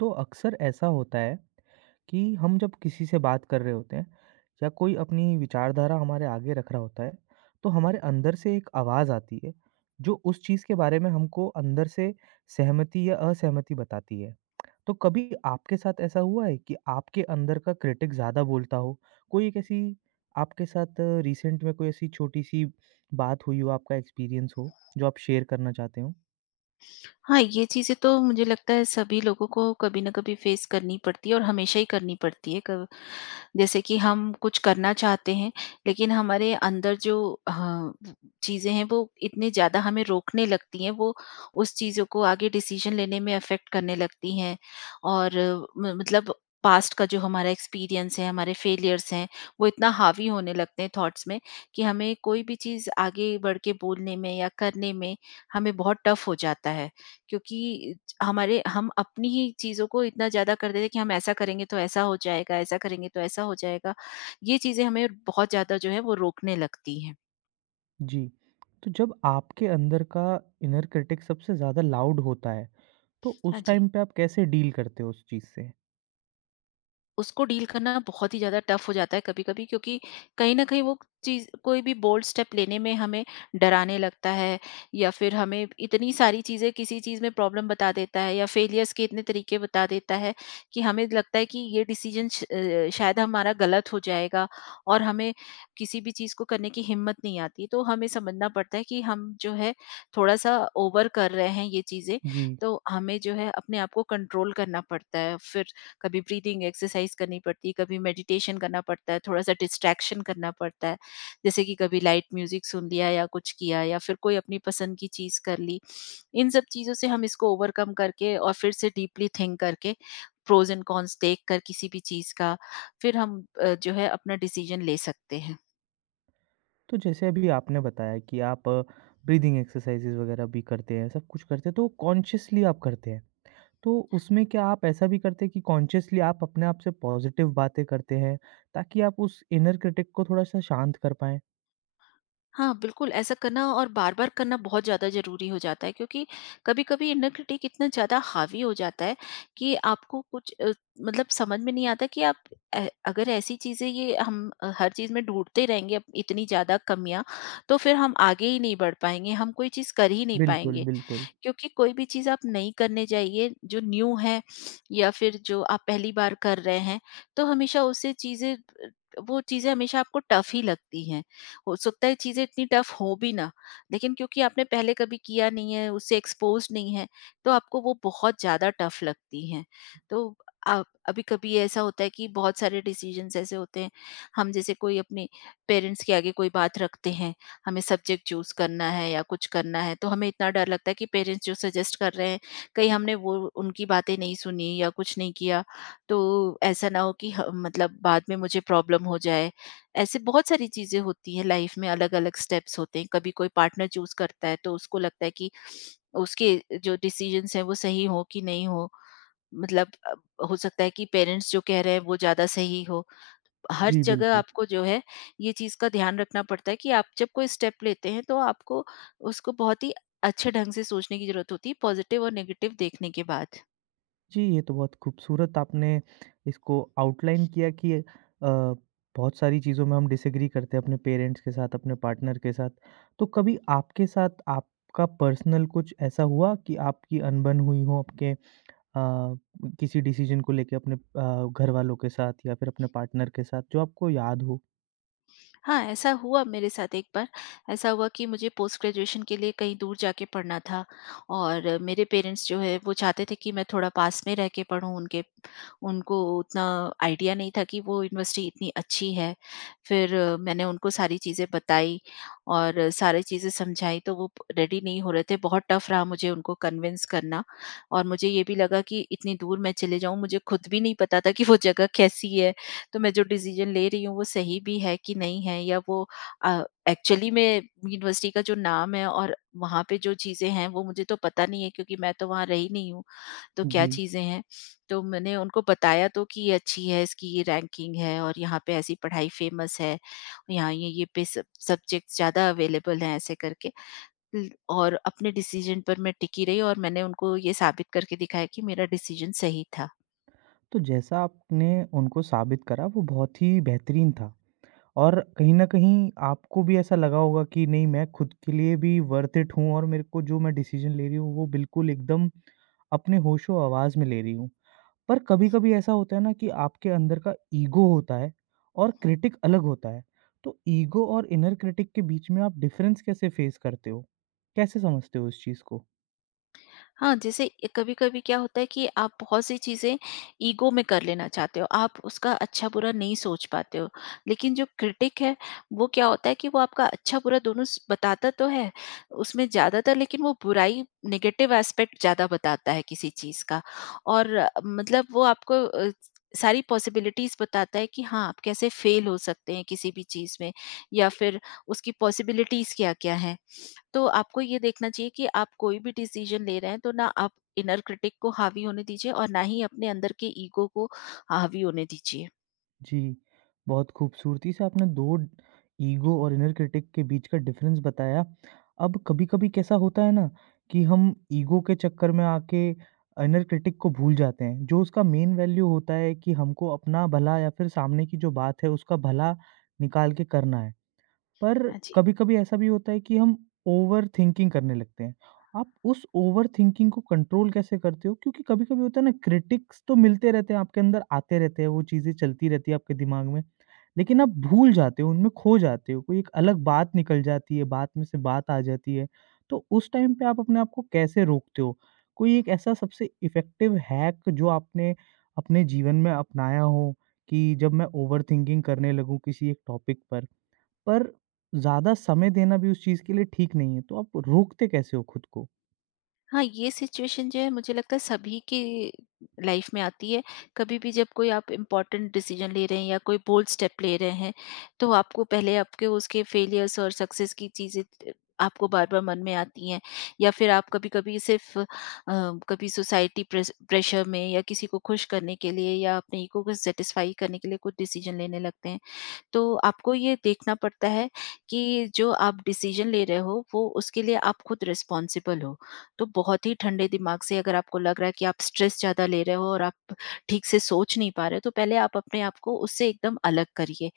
तो अक्सर ऐसा होता है कि हम जब किसी से बात कर रहे होते हैं या कोई अपनी विचारधारा हमारे आगे रख रहा होता है, तो हमारे अंदर से एक आवाज़ आती है जो उस चीज़ के बारे में हमको अंदर से सहमति या असहमति बताती है। तो कभी आपके साथ ऐसा हुआ है कि आपके अंदर का क्रिटिक ज़्यादा बोलता हो? कोई एक ऐसी आपके साथ रिसेंट में कोई ऐसी छोटी सी बात हुई हो, आपका एक्सपीरियंस हो, जो आप शेयर करना चाहते हो? हाँ, ये चीज़ें तो मुझे लगता है सभी लोगों को कभी न कभी फेस करनी पड़ती है और हमेशा ही करनी पड़ती है। क जैसे कि हम कुछ करना चाहते हैं, लेकिन हमारे अंदर जो चीज़ें हैं वो इतनी ज़्यादा हमें रोकने लगती हैं, वो उस चीज़ों को आगे डिसीज़न लेने में अफ़ेक्ट करने लगती हैं। और म मतलब पास्ट का जो हमारा एक्सपीरियंस है, हमारे फेलियर्स हैं, वो इतना हावी होने लगते हैं थॉट्स में कि हमें कोई भी चीज़ आगे बढ़ के बोलने में या करने में हमें बहुत टफ़ हो जाता है। क्योंकि हमारे हम अपनी ही चीज़ों को इतना ज़्यादा कर देते कि हम ऐसा करेंगे तो ऐसा हो जाएगा, ऐसा करेंगे तो ऐसा हो जाएगा। ये चीज़ें हमें बहुत ज़्यादा जो है वो रोकने लगती हैं। जी, तो जब आपके अंदर का इनर क्रिटिक सबसे ज़्यादा लाउड होता है, तो हाँ उस जी। टाइम पे आप कैसे डील करते हो उस चीज़ से? उसको डील करना बहुत ही ज़्यादा टफ हो जाता है कभी-कभी, क्योंकि कहीं न कहीं वो चीज़ कोई भी बोल्ड स्टेप लेने में हमें डराने लगता है या फिर हमें इतनी सारी चीज़ें किसी चीज़ में प्रॉब्लम बता देता है या फेलियर्स के इतने तरीके बता देता है कि हमें लगता है कि ये डिसीज़न शायद हमारा गलत हो जाएगा और हमें किसी भी चीज़ को करने की हिम्मत नहीं आती। तो हमें समझना पड़ता है कि हम जो है थोड़ा-सा ओवर कर रहे हैं ये चीज़ें, जी, तो हमें जो है अपने आप को कंट्रोल करना पड़ता है। फिर कभी ब्रीदिंग एक्सरसाइज करनी पड़ती है, कभी मेडिटेशन करना पड़ता है, थोड़ा-सा डिस्ट्रैक्शन करना पड़ता है। जैसे कि कभी लाइट म्यूज़िक सुन लिया या कुछ किया या फिर कोई अपनी पसंद की चीज़ कर ली। इन सब चीज़ों से हम इसको ओवरकम करके और फिर से डीपली थिंक करके प्रोज़ एंड कॉन्स देखकर किसी भी चीज़ का, फिर हम जो है अपना डिसीज़न ले सकते हैं। तो जैसे अभी आपने बताया कि आप ब्रीदिंग एक्सरसाइज़ेज़ वगैरह भी करते हैं, सब कुछ करते हैं, तो कॉन्शियसली आप करते हैं। तो उसमें क्या आप ऐसा भी करते हैं कि कॉन्शियसली आप अपने आप से पॉज़िटिव बातें करते हैं, ताकि आप उस इनर क्रिटिक को थोड़ा-सा शांत कर पाएँ? हाँ, बिल्कुल ऐसा करना और बार-बार करना बहुत ज़्यादा ज़रूरी हो जाता है, क्योंकि कभी-कभी इनर क्रिटिक इतना ज़्यादा हावी हो जाता है कि आपको कुछ मतलब समझ में नहीं आता कि आप ए अगर ऐसी चीज़ें ये हम हर चीज़ में ढूँढते रहेंगे, इतनी ज़्यादा कमियाँ, तो फिर हम आगे ही नहीं बढ़ पाएँगे, हम कोई चीज़ कर ही नहीं बिल्कुल, पाएँगे। बिल्कुल। क्योंकि कोई भी चीज़ आप नई करने जाइए जो न्यू है या फिर जो आप पहली बार कर रहे हैं, तो हमेशा उससे चीज़ें वो चीज़ें हमेशा आपको टफ ही लगती हैं। हो सकता है चीज़ें इतनी टफ हो भी ना, लेकिन क्योंकि आपने पहले कभी किया नहीं है, उससे एक्सपोज नहीं है, तो आपको वो बहुत ज़्यादा टफ लगती हैं। तो आप अभी कभी ऐसा होता है कि बहुत सारे डिसीजंस ऐसे होते हैं, हम जैसे कोई अपने पेरेंट्स के आगे कोई बात रखते हैं, हमें सब्जेक्ट चूज करना है या कुछ करना है, तो हमें इतना डर लगता है कि पेरेंट्स जो सजेस्ट कर रहे हैं, कहीं हमने वो उनकी बातें नहीं सुनी या कुछ नहीं किया, तो ऐसा ना हो कि मतलब बाद में मुझे प्रॉब्लम हो जाए। ऐसे बहुत सारी चीजें होती हैं लाइफ में, अलग अलग स्टेप्स होते हैं। कभी कोई पार्टनर चूज करता है तो उसको लगता है कि उसके जो डिसीजंस हैं वो सही हो कि नहीं हो, मतलब हो सकता है कि पेरेंट्स जो कह रहे हैं वो ज्यादा सही हो। हर जी, जगह बिल्कुल। आपको जो है ये चीज़ का ध्यान रखना पड़ता है कि आप जब कोई स्टेप लेते हैं तो आपको उसको बहुत ही अच्छे ढंग से सोचने की जरूरत होती है, पॉजिटिव और नेगेटिव देखने के बाद। जी, ये तो बहुत खूबसूरत आपने इसको आउटलाइन किया कि बहुत सारी चीज़ों में हम डिसएग्री करते हैं अपने पेरेंट्स के साथ, अपने पार्टनर के साथ। तो कभी आपके साथ आपका पर्सनल कुछ ऐसा हुआ कि आपकी अनबन हुई हो आपके अ, किसी डिसीज़न को लेके अपने घरवालों के साथ या फिर अपने पार्टनर के साथ, जो आपको याद हो? हाँ, ऐसा हुआ मेरे साथ एक बार। ऐसा हुआ कि मुझे पोस्ट ग्रेजुएशन के लिए कहीं दूर जाके पढ़ना था और मेरे पेरेंट्स जो है वो चाहते थे कि मैं थोड़ा पास में रह के पढूँ उनके। उनको उतना आइडिया नहीं था कि वो यूनिवर्सिटी इतनी अच्छी है। फिर मैंने उनको सारी चीज़ें बताई और सारी चीज़ें समझाई, तो वो रेडी नहीं हो रहे थे। बहुत टफ रहा मुझे उनको कन्विंस करना। और मुझे ये भी लगा कि इतनी दूर मैं चले जाऊँ, मुझे खुद भी नहीं पता था कि वो जगह कैसी है? तो मैं जो डिसीजन ले रही हूँ वो सही भी है कि नहीं है, या वो एक्चुअली में यूनिवर्सिटी का जो नाम है और वहाँ पे जो चीज़ें हैं वो मुझे तो पता नहीं है, क्योंकि मैं तो वहाँ रही नहीं हूँ, तो क्या जी, चीज़ें हैं। तो मैंने उनको बताया तो कि ये अच्छी है, इसकी ये रैंकिंग है और यहाँ पे ऐसी पढ़ाई फेमस है, यहाँ ये पे सब्जेक्ट्स ज़्यादा अवेलेबल हैं ऐसे करके। और अपने डिसीजन पर मैं टिकी रही और मैंने उनको ये साबित करके दिखाया कि मेरा डिसीजन सही था। तो जैसा आपने उनको साबित करा वो बहुत ही बेहतरीन था। और कहीं न कहीं आपको भी ऐसा लगा होगा कि नहीं, मैं खुद के लिए भी वर्थ इट हूँ और मेरे को जो मैं डिसीज़न ले रही हूँ वो बिल्कुल एकदम अपने होशो-हवास में ले रही हूँ। पर कभी-कभी ऐसा होता है ना कि आपके अंदर का ईगो होता है और क्रिटिक अलग होता है। तो ईगो और इनर क्रिटिक के बीच में आप डिफ़रेंस कैसे फ़ेस करते हो? कैसे समझते हो इस चीज़ को? हाँ, जैसे कभी-कभी क्या होता है कि आप बहुत सी चीज़ें ईगो में कर लेना चाहते हो, आप उसका अच्छा-बुरा नहीं सोच पाते हो। लेकिन जो क्रिटिक है, वो क्या होता है कि वो आपका अच्छा-बुरा दोनों स बताता तो है, उसमें ज़्यादातर लेकिन वो बुराई नेगेटिव एस्पेक्ट ज़्यादा बताता है किसी चीज़ का। और मतलब वो आपको सारी पॉसिबिलिटीज़ बताता है कि हाँ, आप कैसे फेल हो सकते हैं किसी भी चीज़ में या फिर उसकी पॉसिबिलिटीज़ क्या-क्या हैं। तो आपको ये देखना चाहिए कि आप कोई भी डिसीजन ले रहे हैं तो ना आप इनर क्रिटिक को हावी होने दीजिए और ना ही अपने अंदर के ईगो को हावी होने दीजिए। जी, बहुत खूबसूरती से आपने 2, ईगो और इनर क्रिटिक के बीच का डिफरेंस बताया। अब कभी-कभी कैसा होता है ना कि हम ईगो के चक्कर में आके इनर क्रिटिक को भूल जाते हैं, जो उसका मेन वैल्यू होता है कि हमको अपना भला या फिर सामने की जो बात है उसका भला निकाल के करना है। पर हाँ जी। कभी-कभी ऐसा भी होता है कि हम ओवरथिंकिंग करने लगते हैं। आप उस ओवरथिंकिंग को कंट्रोल कैसे करते हो? क्योंकि कभी-कभी होता है ना, क्रिटिक्स तो मिलते रहते हैं, आपके अंदर आते रहते हैं, वो चीज़ें चलती रहती है आपके दिमाग में। लेकिन आप भूल जाते हो, उनमें खो जाते हो, कोई एक अलग बात निकल जाती है, बात में से बात आ जाती है। तो उस टाइम पे आप अपने आप को कैसे रोकते हो? कोई एक ऐसा सबसे इफ़ेक्टिव हैक जो आपने अपने जीवन में अपनाया हो कि जब मैं ओवरथिंकिंग करने लगूँ किसी एक टॉपिक पर? पर ज़्यादा समय देना भी उस चीज़ के लिए ठीक नहीं है, तो आप रोकते कैसे हो खुद को? हाँ, ये सिचुएशन जो है मुझे लगता है सभी की लाइफ में आती है। कभी भी जब कोई आप इम्पोर्टेंट डिसीजन ले रहे हैं या कोई बोल्ड स्टेप ले रहे हैं, तो आपको पहले आपके उसके फेलियर्स और सक्सेस की चीज़ें त आपको बार-बार मन में आती हैं, या फिर आप कभी-कभी सिर्फ कभी सोसाइटी प्रेस प्रेशर में या किसी को खुश करने के लिए या अपने ईगो को सैटिस्फाई करने के लिए कुछ डिसीजन लेने लगते हैं। तो आपको ये देखना पड़ता है कि जो आप डिसीजन ले रहे हो वो उसके लिए आप खुद रिस्पॉन्सिबल हो। तो बहुत ही ठंडे दिमाग से, अगर आपको लग रहा है कि आप स्ट्रेस ज़्यादा ले रहे हो और आप ठीक से सोच नहीं पा रहे, तो पहले आप अपने आप को उससे एकदम अलग करिए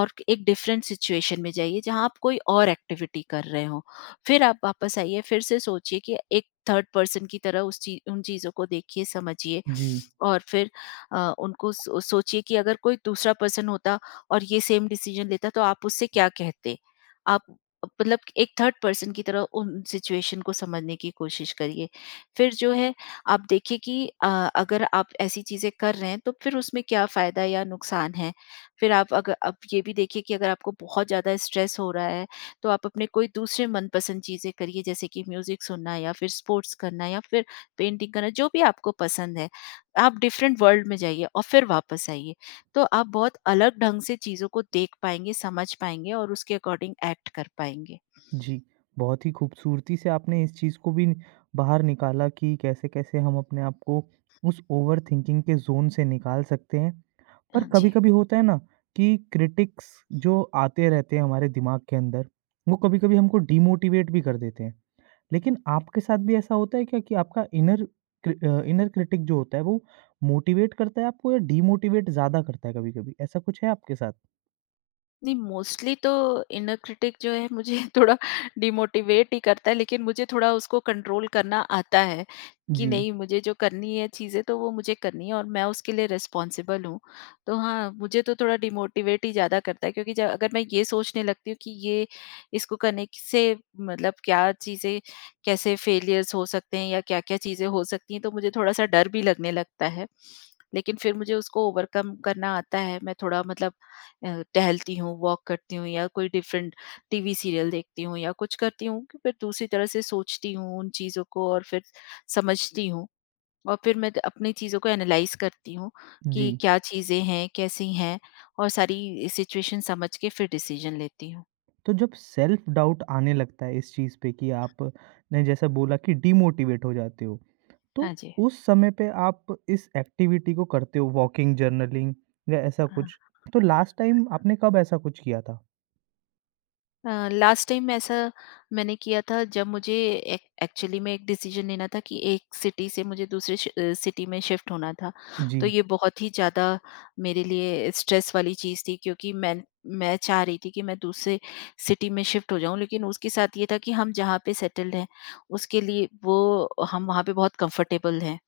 और एक डिफरेंट सिचुएशन में जाइए जहाँ आप कोई और एक्टिविटी कर रहे हो, फिर आप वापस आइए, फिर से सोचिए कि एक थर्ड पर्सन की तरह उस चीज उन चीज़ों को देखिए, समझिए। जी, और फिर उनको सोचिए कि अगर कोई दूसरा पर्सन होता और ये सेम डिसीजन लेता तो आप उससे क्या कहते? आप मतलब एक थर्ड पर्सन की तरह उन सिचुएशन को समझने की कोशिश करिए। फिर जो है आप देखिए कि अगर आप ऐसी चीज़ें कर रहे हैं तो फिर उसमें क्या फ़ायदा या नुकसान है। फिर आप अग आप ये भी देखिए कि अगर आपको बहुत ज़्यादा स्ट्रेस हो रहा है, तो आप अपने कोई दूसरे मनपसंद चीज़ें करिए, जैसे कि म्यूज़िक सुनना या फिर स्पोर्ट्स करना या फिर पेंटिंग करना, जो भी आपको पसंद है। आप डिफरेंट वर्ल्ड में जाइए और फिर वापस आइए। तो आप बहुत अलग ढंग से चीज़ों को देख पाएँगे, समझ पाएँगे और उसके अकॉर्डिंग एक्ट कर पाएँगे। जी। बहुत ही खूबसूरती से आपने इस चीज़ को भी बाहर निकाला कि कैसे-कैसे हम अपने आप को उस ओवरथिंकिंग के ज़ोन से निकाल सकते हैं। पर हाँ जी। कभी-कभी होता है ना कि क्रिटिक्स जो आते रहते हैं हमारे दिमाग के अंदर, वो कभी-कभी हमको डिमोटिवेट भी कर देते हैं। लेकिन आपके साथ भी ऐसा होता है क्या कि आपका इनर इनर क्रिटिक जो होता है, वो मोटिवेट करता है आपको या डीमोटिवेट ज़्यादा करता है कभी-कभी? ऐसा कुछ है आपके साथ? नहीं, मोस्टली तो इनर क्रिटिक जो है मुझे थोड़ा डिमोटिवेट ही करता है, लेकिन मुझे थोड़ा उसको कंट्रोल करना आता है कि जी, नहीं, मुझे जो करनी है चीज़ें तो वो मुझे करनी है और मैं उसके लिए रिस्पॉन्सिबल हूँ। तो हाँ, मुझे तो थोड़ा डिमोटिवेट ही ज़्यादा करता है, क्योंकि जब अगर मैं ये सोचने लगती हूँ कि ये इसको करने से मतलब क्या चीज़ें, कैसे फेलियर्स हो सकते हैं या क्या क्या चीज़ें हो सकती हैं, तो मुझे थोड़ा सा डर भी लगने लगता है। लेकिन फिर मुझे उसको ओवरकम करना आता है, मैं थोड़ा मतलब टहलती हूँ, वॉक करती हूँ या कोई डिफरेंट टीवी सीरियल देखती हूँ या कुछ करती हूँ कि फिर दूसरी तरह से सोचती हूँ उन चीज़ों को, और फिर समझती हूँ और फिर मैं अपनी चीज़ों को एनालाइज़ करती हूँ जी। कि क्या चीज़ें हैं, कैसी हैं, और सारी सिचुएशन समझ के फिर डिसीजन लेती हूँ। तो जब सेल्फ डाउट आने लगता है इस चीज़ पे कि आपने जैसा बोला कि डीमोटिवेट हो जाते हो, तो हाँ जी। उस समय पे आप इस एक्टिविटी को करते हो, वॉकिंग, जर्नलिंग या ऐसा कुछ? हाँ। तो लास्ट टाइम आपने कब ऐसा कुछ किया था? लास्ट टाइम ऐसा मैंने किया था जब मुझे एक्चुअली में एक डिसीजन लेना था कि एक सिटी से मुझे दूसरे सिटी में शिफ्ट होना था। जी, तो ये बहुत ही ज़्यादा मेरे लिए स्ट्रेस वाली चीज़ थी, क्योंकि मैं चाह रही थी कि मैं दूसरे सिटी में शिफ्ट हो जाऊं, लेकिन उसके साथ ये था कि हम जहाँ पे सेटल्ड हैं उसके लिए वो हम वहाँ पे बहुत कंफर्टेबल हैं।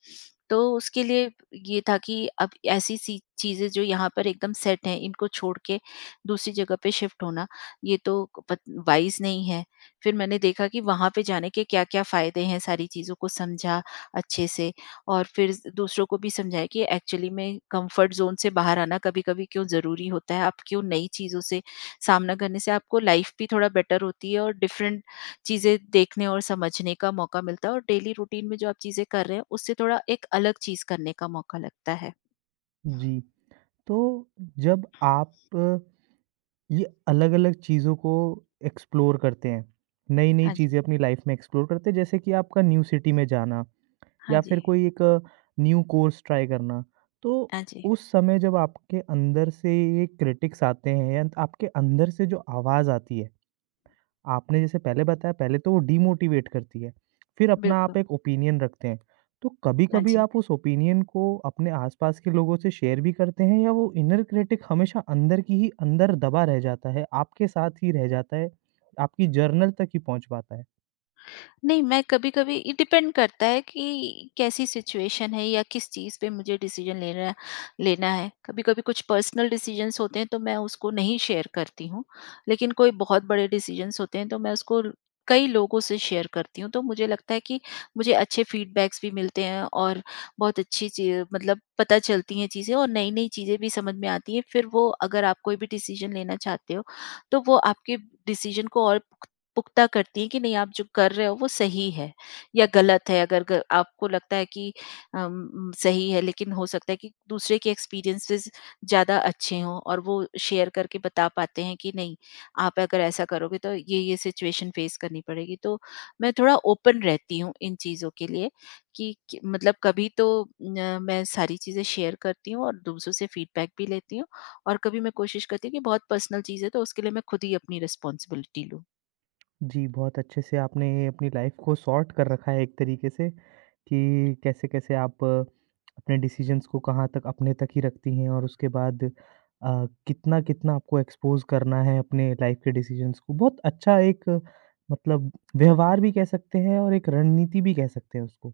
तो उसके लिए ये था कि अब ऐसी सी चीज़ें जो यहाँ पर एकदम सेट हैं इनको छोड़ के दूसरी जगह पे शिफ्ट होना, ये तो पत वाइज़ नहीं है। फिर मैंने देखा कि वहाँ पे जाने के क्या-क्या फ़ायदे हैं, सारी चीज़ों को समझा अच्छे से, और फिर दूसरों को भी समझाया कि एक्चुअली में कम्फ़र्ट ज़ोन से बाहर आना कभी-कभी क्यों ज़रूरी होता है। आप क्यों नई चीज़ों से सामना करने से आपको लाइफ़ भी थोड़ा बेटर होती है और डिफ़रेंट चीज़ें देखने और समझने का मौका मिलता है, और डेली रूटीन में जो आप चीज़ें कर रहे हैं, उससे थोड़ा एक अलग चीज़ करने का मौका लगता है। जी। तो जब आप ये अलग-अलग चीज़ों को एक्सप्लोर करते हैं। नई-नई हाँ जी। चीज़ें अपनी लाइफ़ में एक्सप्लोर करते हैं, जैसे कि आपका न्यू सिटी में जाना हाँ या जी। फिर कोई एक न्यू कोर्स ट्राई करना। तो हाँ जी। उस समय जब आपके अंदर से ये क्रिटिक्स आते हैं या आपके अंदर से जो आवाज़ आती है, आपने जैसे पहले बताया, पहले तो वो डीमोटिवेट करती है, फिर अपना बिल्कुल। आप एक ओपिनियन रखते हैं। तो हाँ कभी-कभी जी। आप उस ओपिनियन को अपने आस-पास के लोगों से शेयर भी करते हैं या वो इनर क्रिटिक हमेशा अंदर की ही अंदर दबा रह जाता है, आपके साथ ही रह जाता है, आपकी जर्नल तक ही पहुँच पाता है? नहीं, मैं कभी-कभी ये डिपेंड करता है कि कैसी सिचुएशन है या किस चीज़ पे मुझे डिसीज़न लेना लेना है। कभी-कभी कुछ पर्सनल डिसीज़न्स होते हैं तो मैं उसको नहीं शेयर करती हूँ। लेकिन कोई बहुत बड़े डिसीज़न्स होते हैं तो मैं उसको कई लोगों से शेयर करती हूँ। तो मुझे लगता है कि मुझे अच्छे फीडबैक्स भी मिलते हैं और बहुत अच्छी ची मतलब पता चलती हैं चीज़ें, और नई-नई चीज़ें भी समझ में आती हैं। फिर वो अगर आप कोई भी डिसीज़न लेना चाहते हो, तो वो आपके डिसीज़न को और पुख्ता करती हैं कि नहीं, आप जो कर रहे हो वो सही है या गलत है। अगर ग आपको लगता है कि सही है, लेकिन हो सकता है कि दूसरे के एक्सपीरियंसेस ज़्यादा अच्छे हों और वो शेयर करके बता पाते हैं कि नहीं, आप अगर ऐसा करोगे तो ये सिचुएशन फेस करनी पड़ेगी। तो मैं थोड़ा ओपन रहती हूँ इन चीज़ों के लिए मतलब कभी तो न, मैं सारी चीज़ें शेयर करती हूँ और दूसरों से फीडबैक भी लेती हूँ, और कभी मैं कोशिश करती हूँ कि बहुत पर्सनल चीज़ है तो उसके लिए मैं खुद ही अपनी रिस्पॉन्सिबिलिटी लूँ। जी, बहुत अच्छे से आपने अपनी लाइफ़ को सॉर्ट कर रखा है एक तरीके से, कि कैसे-कैसे आप अपने डिसीज़न्स को कहाँ तक अपने तक ही रखती हैं और उसके बाद कितना-कितना आपको एक्सपोज़ करना है अपने लाइफ़ के डिसीज़न्स को। बहुत अच्छा एक मतलब व्यवहार भी कह सकते हैं और एक रणनीति भी कह सकते हैं उसको।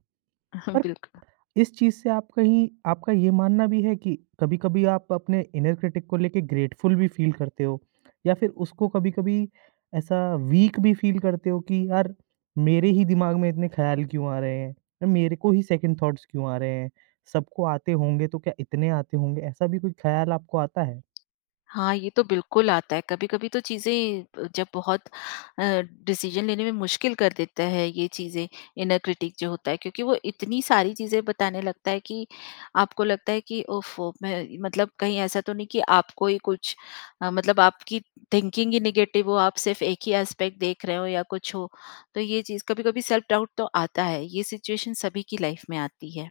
हाँ, पर बिल्कुल। इस चीज़ से आप कहीं, आपका ये मानना भी है कि कभी-कभी आप अपने इनर क्रिटिक को लेके ग्रेटफुल भी फील करते हो? या फिर उसको कभी-कभी ऐसा वीक भी फील करते हो कि यार, मेरे ही दिमाग में इतने ख़्याल क्यों आ रहे हैं? या मेरे को ही सेकंड थॉट्स क्यों आ रहे हैं? सबको आते होंगे तो क्या इतने आते होंगे? ऐसा भी कोई ख़्याल आपको आता है? हाँ, ये तो बिल्कुल आता है। कभी-कभी तो चीज़ें जब बहुत अ, डिसीज़न लेने में मुश्किल कर देता है ये चीज़ें, इनर क्रिटिक जो होता है, क्योंकि वो इतनी सारी चीज़ें बताने लगता है कि आपको लगता है कि ओफ़ो! मैं मतलब कहीं ऐसा तो नहीं कि आपको ही कुछ मतलब आपकी थिंकिंग ही नेगेटिव हो, आप सिर्फ़ एक ही एस्पेक्ट देख रहे हो या कुछ हो। तो ये चीज़ कभी-कभी सेल्फ डाउट तो आता है। ये सिचुएशन सभी की लाइफ़ में आती है।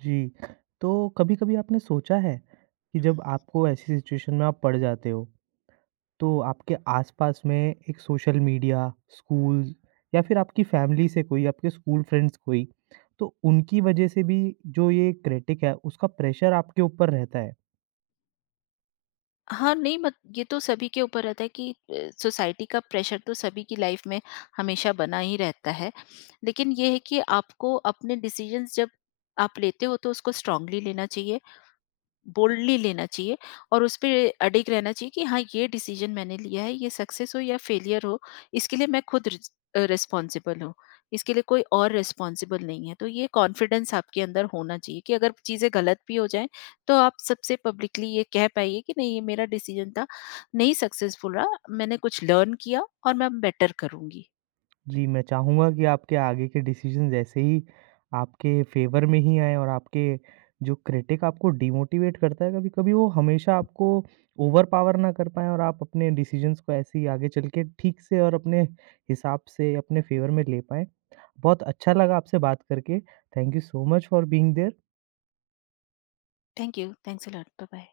जी, तो कभी-कभी आपने सोचा है कि जब आपको ऐसी सिचुएशन में आप पड़ जाते हो, तो आपके आस-पास में एक सोशल मीडिया, स्कूल या फिर आपकी फैमिली से कोई, आपके स्कूल फ्रेंड्स कोई, तो उनकी वजह से भी जो ये क्रिटिक है, उसका प्रेशर आपके ऊपर रहता है। हाँ, नहीं मत ये तो सभी के ऊपर रहता है कि सोसाइटी का प्रेशर तो सभी की लाइफ में हमेशा बना ही रहता है। लेकिन ये है कि आपको अपने डिसीजंस जब आप लेते हो तो उसको स्ट्रांगली लेना चाहिए, बोल्डली लेना चाहिए और उस पे अडिग रहना चाहिए कि हाँ, ये डिसीजन मैंने लिया है, ये सक्सेस हो या फेलियर हो, इसके लिए मैं खुद रिस्पॉन्सिबल हूँ, इसके लिए कोई और रिस्पॉन्सिबल नहीं है। तो ये कॉन्फिडेंस आपके अंदर होना चाहिए कि अगर चीज़ें गलत भी हो जाएं, तो आप सबसे पब्लिकली ये कह पाइए कि नहीं, ये मेरा डिसीजन था, नहीं सक्सेसफुल रहा, मैंने कुछ लर्न किया और मैं बेटर करूंगी। जी, मैं चाहूँगा कि आपके आगे के डिसीज़न्स ऐसे ही आपके फ़ेवर में ही आएँ और आपके जो क्रिटिक आपको डिमोटिवेट करता है कभी-कभी, वो हमेशा आपको ओवरपावर ना कर पाएँ और आप अपने डिसीज़न्स को ऐसे ही आगे चल के ठीक से और अपने हिसाब से अपने फ़ेवर में ले पाएँ। बहुत अच्छा लगा आपसे बात करके। Thank you so much for being there. Thank you, thanks a lot, bye bye.